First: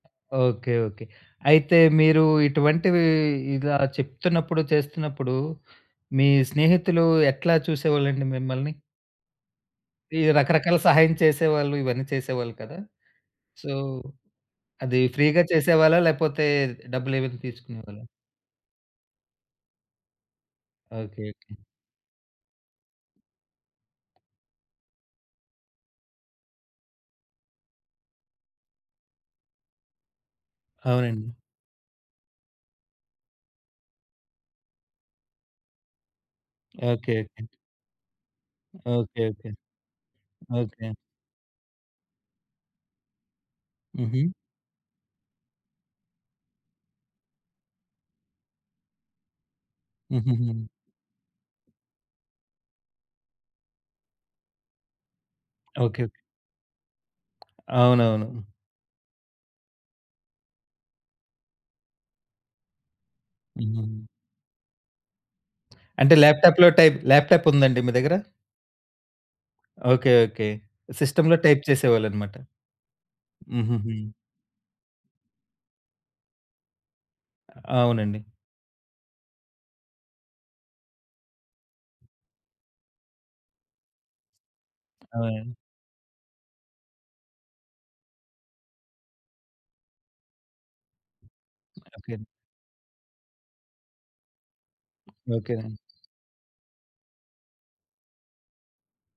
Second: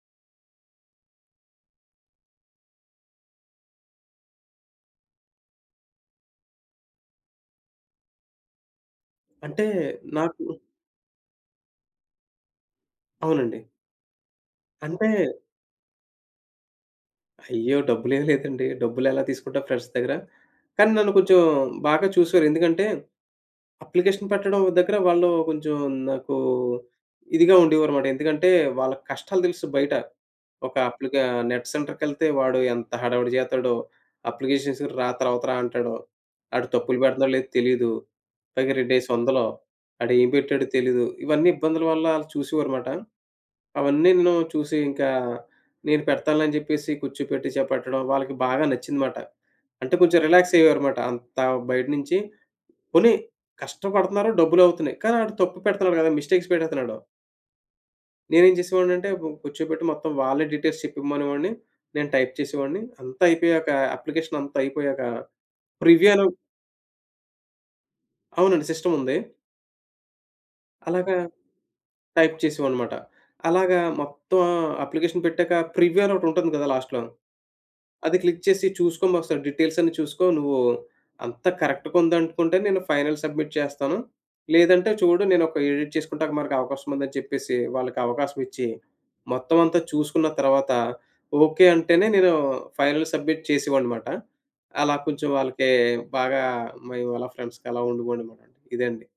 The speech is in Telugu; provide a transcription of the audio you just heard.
ఓకే. ఓకే. అయితే, మీరూ ఇటువంటివీ ఇలా చెప్తున్నప్పుడు, చేస్తున్నప్పుడు, మీ స్నేహితులు ఎట్లా చూసేవోళ్ళండి మిమ్మల్ని? అంటే, ఈ నాకు రకరకాల సహాయం చేసేవాళ్ళు ఇవన్నీ చేసేవాళ్ళు కదా? అవునండి. సో, అదీ అంటే ఫ్రీ‌గా చేసేవాళ్ళా, లేపోతే డబ్బులేవైనా అయ్యో! తీసుకునేవాళ్ళా? డబ్బులేమి లేదండి. డబ్బులెలా తీసుకుంటా ఫ్రెండ్స్ దగ్గర. కానీ, నన్ను ఓకే. కొంచుం ఓకే. బాగా చూశారు. ఎందుకంటే, అప్లికేషన్ పెట్టడం దగ్గరా వాళ్ళూ కొంచుం నాకూ ఇదిగా ఉండేవారుమాట. ఎందుకంటే, వాళ్ళకి కష్టాలు తెలుసు బయట. ఒక అప్లికా అవునండి. నెట్ సెంటర్‌కెళ్తే వాడు ఎంత హడావిడి జేత్తాడో. అప్లికేషన్స్‌కి రా, తరవత రా అంటాడో. ఆడు తప్పులు ఓకే. పెడతన్నాడో లేదో ఓకే. తెలీదు. పైగా రెండేసీ ఓకే. ఒందలు. ఓకే. ఆడేం పెట్టాడో ఓకే. తెలీదు. ఇవన్నీ ఇబ్బందుల వల్లా, ఆళ్ళు చూసేవారుమాట. హుహు. అవన్నీను చూసి ఇంకా, నేను పెడతానులే జెప్పేసి, కూర్చోపెట్టి చే పెట్టడం, వాళ్ళకి బాగా నచ్చిందిమాట. అంటే, కొంచుం హుహుహు. రిలాక్సయ్యారుమాట. అంతా బయటనించి పోనీ కష్టపడుతున్నారు డబ్బులవుతున్నాయి, కానీ ఆడు తప్పు ఓకే. పెడతన్నాడు కదా! ఓకే. మిస్టేక్స్ పెట్టేత్తన్నాడు. అవునవును. నేనేం చేసేవాడినంటే, బ్ కూర్చోబెట్టి మొత్తం వాళ్ళే డీటెయిల్స్ చెప్పేమనేవాడిని, నేను టైప్ చేసేవాడిని. అంతా అయిపోయాక, హుహు. అప్లికేషనంతా అయిపోయాక, ప్రివ్యూ అంటే, అను ల్యాప్‌టాప్‌లో టైప్ ల్యాప్‌టాప్పుందండి మీ దగ్గర? అవునండి. సిస్టముంది. ఓకే. ఓకే. అలాగా సిస్టమ్‌లో టైప్ టైప్ చేసేవోళ్ళనమాట. చేసేవాడినిమాట. అలాగా హుహుహు. మొత్తం అప్లికేషన్ పెట్టాక, ప్రివ్యూ అనొకటుంటంది కదా లాస్ట్‌లో, అది అవునండి. క్లిక్ చేసి చూసుకోండొకసారి, డీటెయిల్సన్నీ చూసుకో నువ్వూ, అంత కరక్ట్‌గుందనుకుంటే నేను ఫైనల్ సబ్మిట్ చేస్తాను, లేదంటే చూడు అవునండి. నేనొక ఎడిట్ చేసుకుంటానికి మనకు అవకాశముందని చెప్పేసీ, వాళ్ళకవకాశమిచ్చి, మొత్తవంతా చూసుకున్న తర్వాతా, ఓకే అంటేనే మరొకేన్ నేనూ ఫైనల్ సబ్మిట్ చేసేవాడినిమాట. అలా కొంచెం ఓకే వాళ్ళకీ నన్ బాగా మేవు అలా ఫ్రెండ్స్‌గా అలా ఉండేవోడినిమాట. ఇదండి.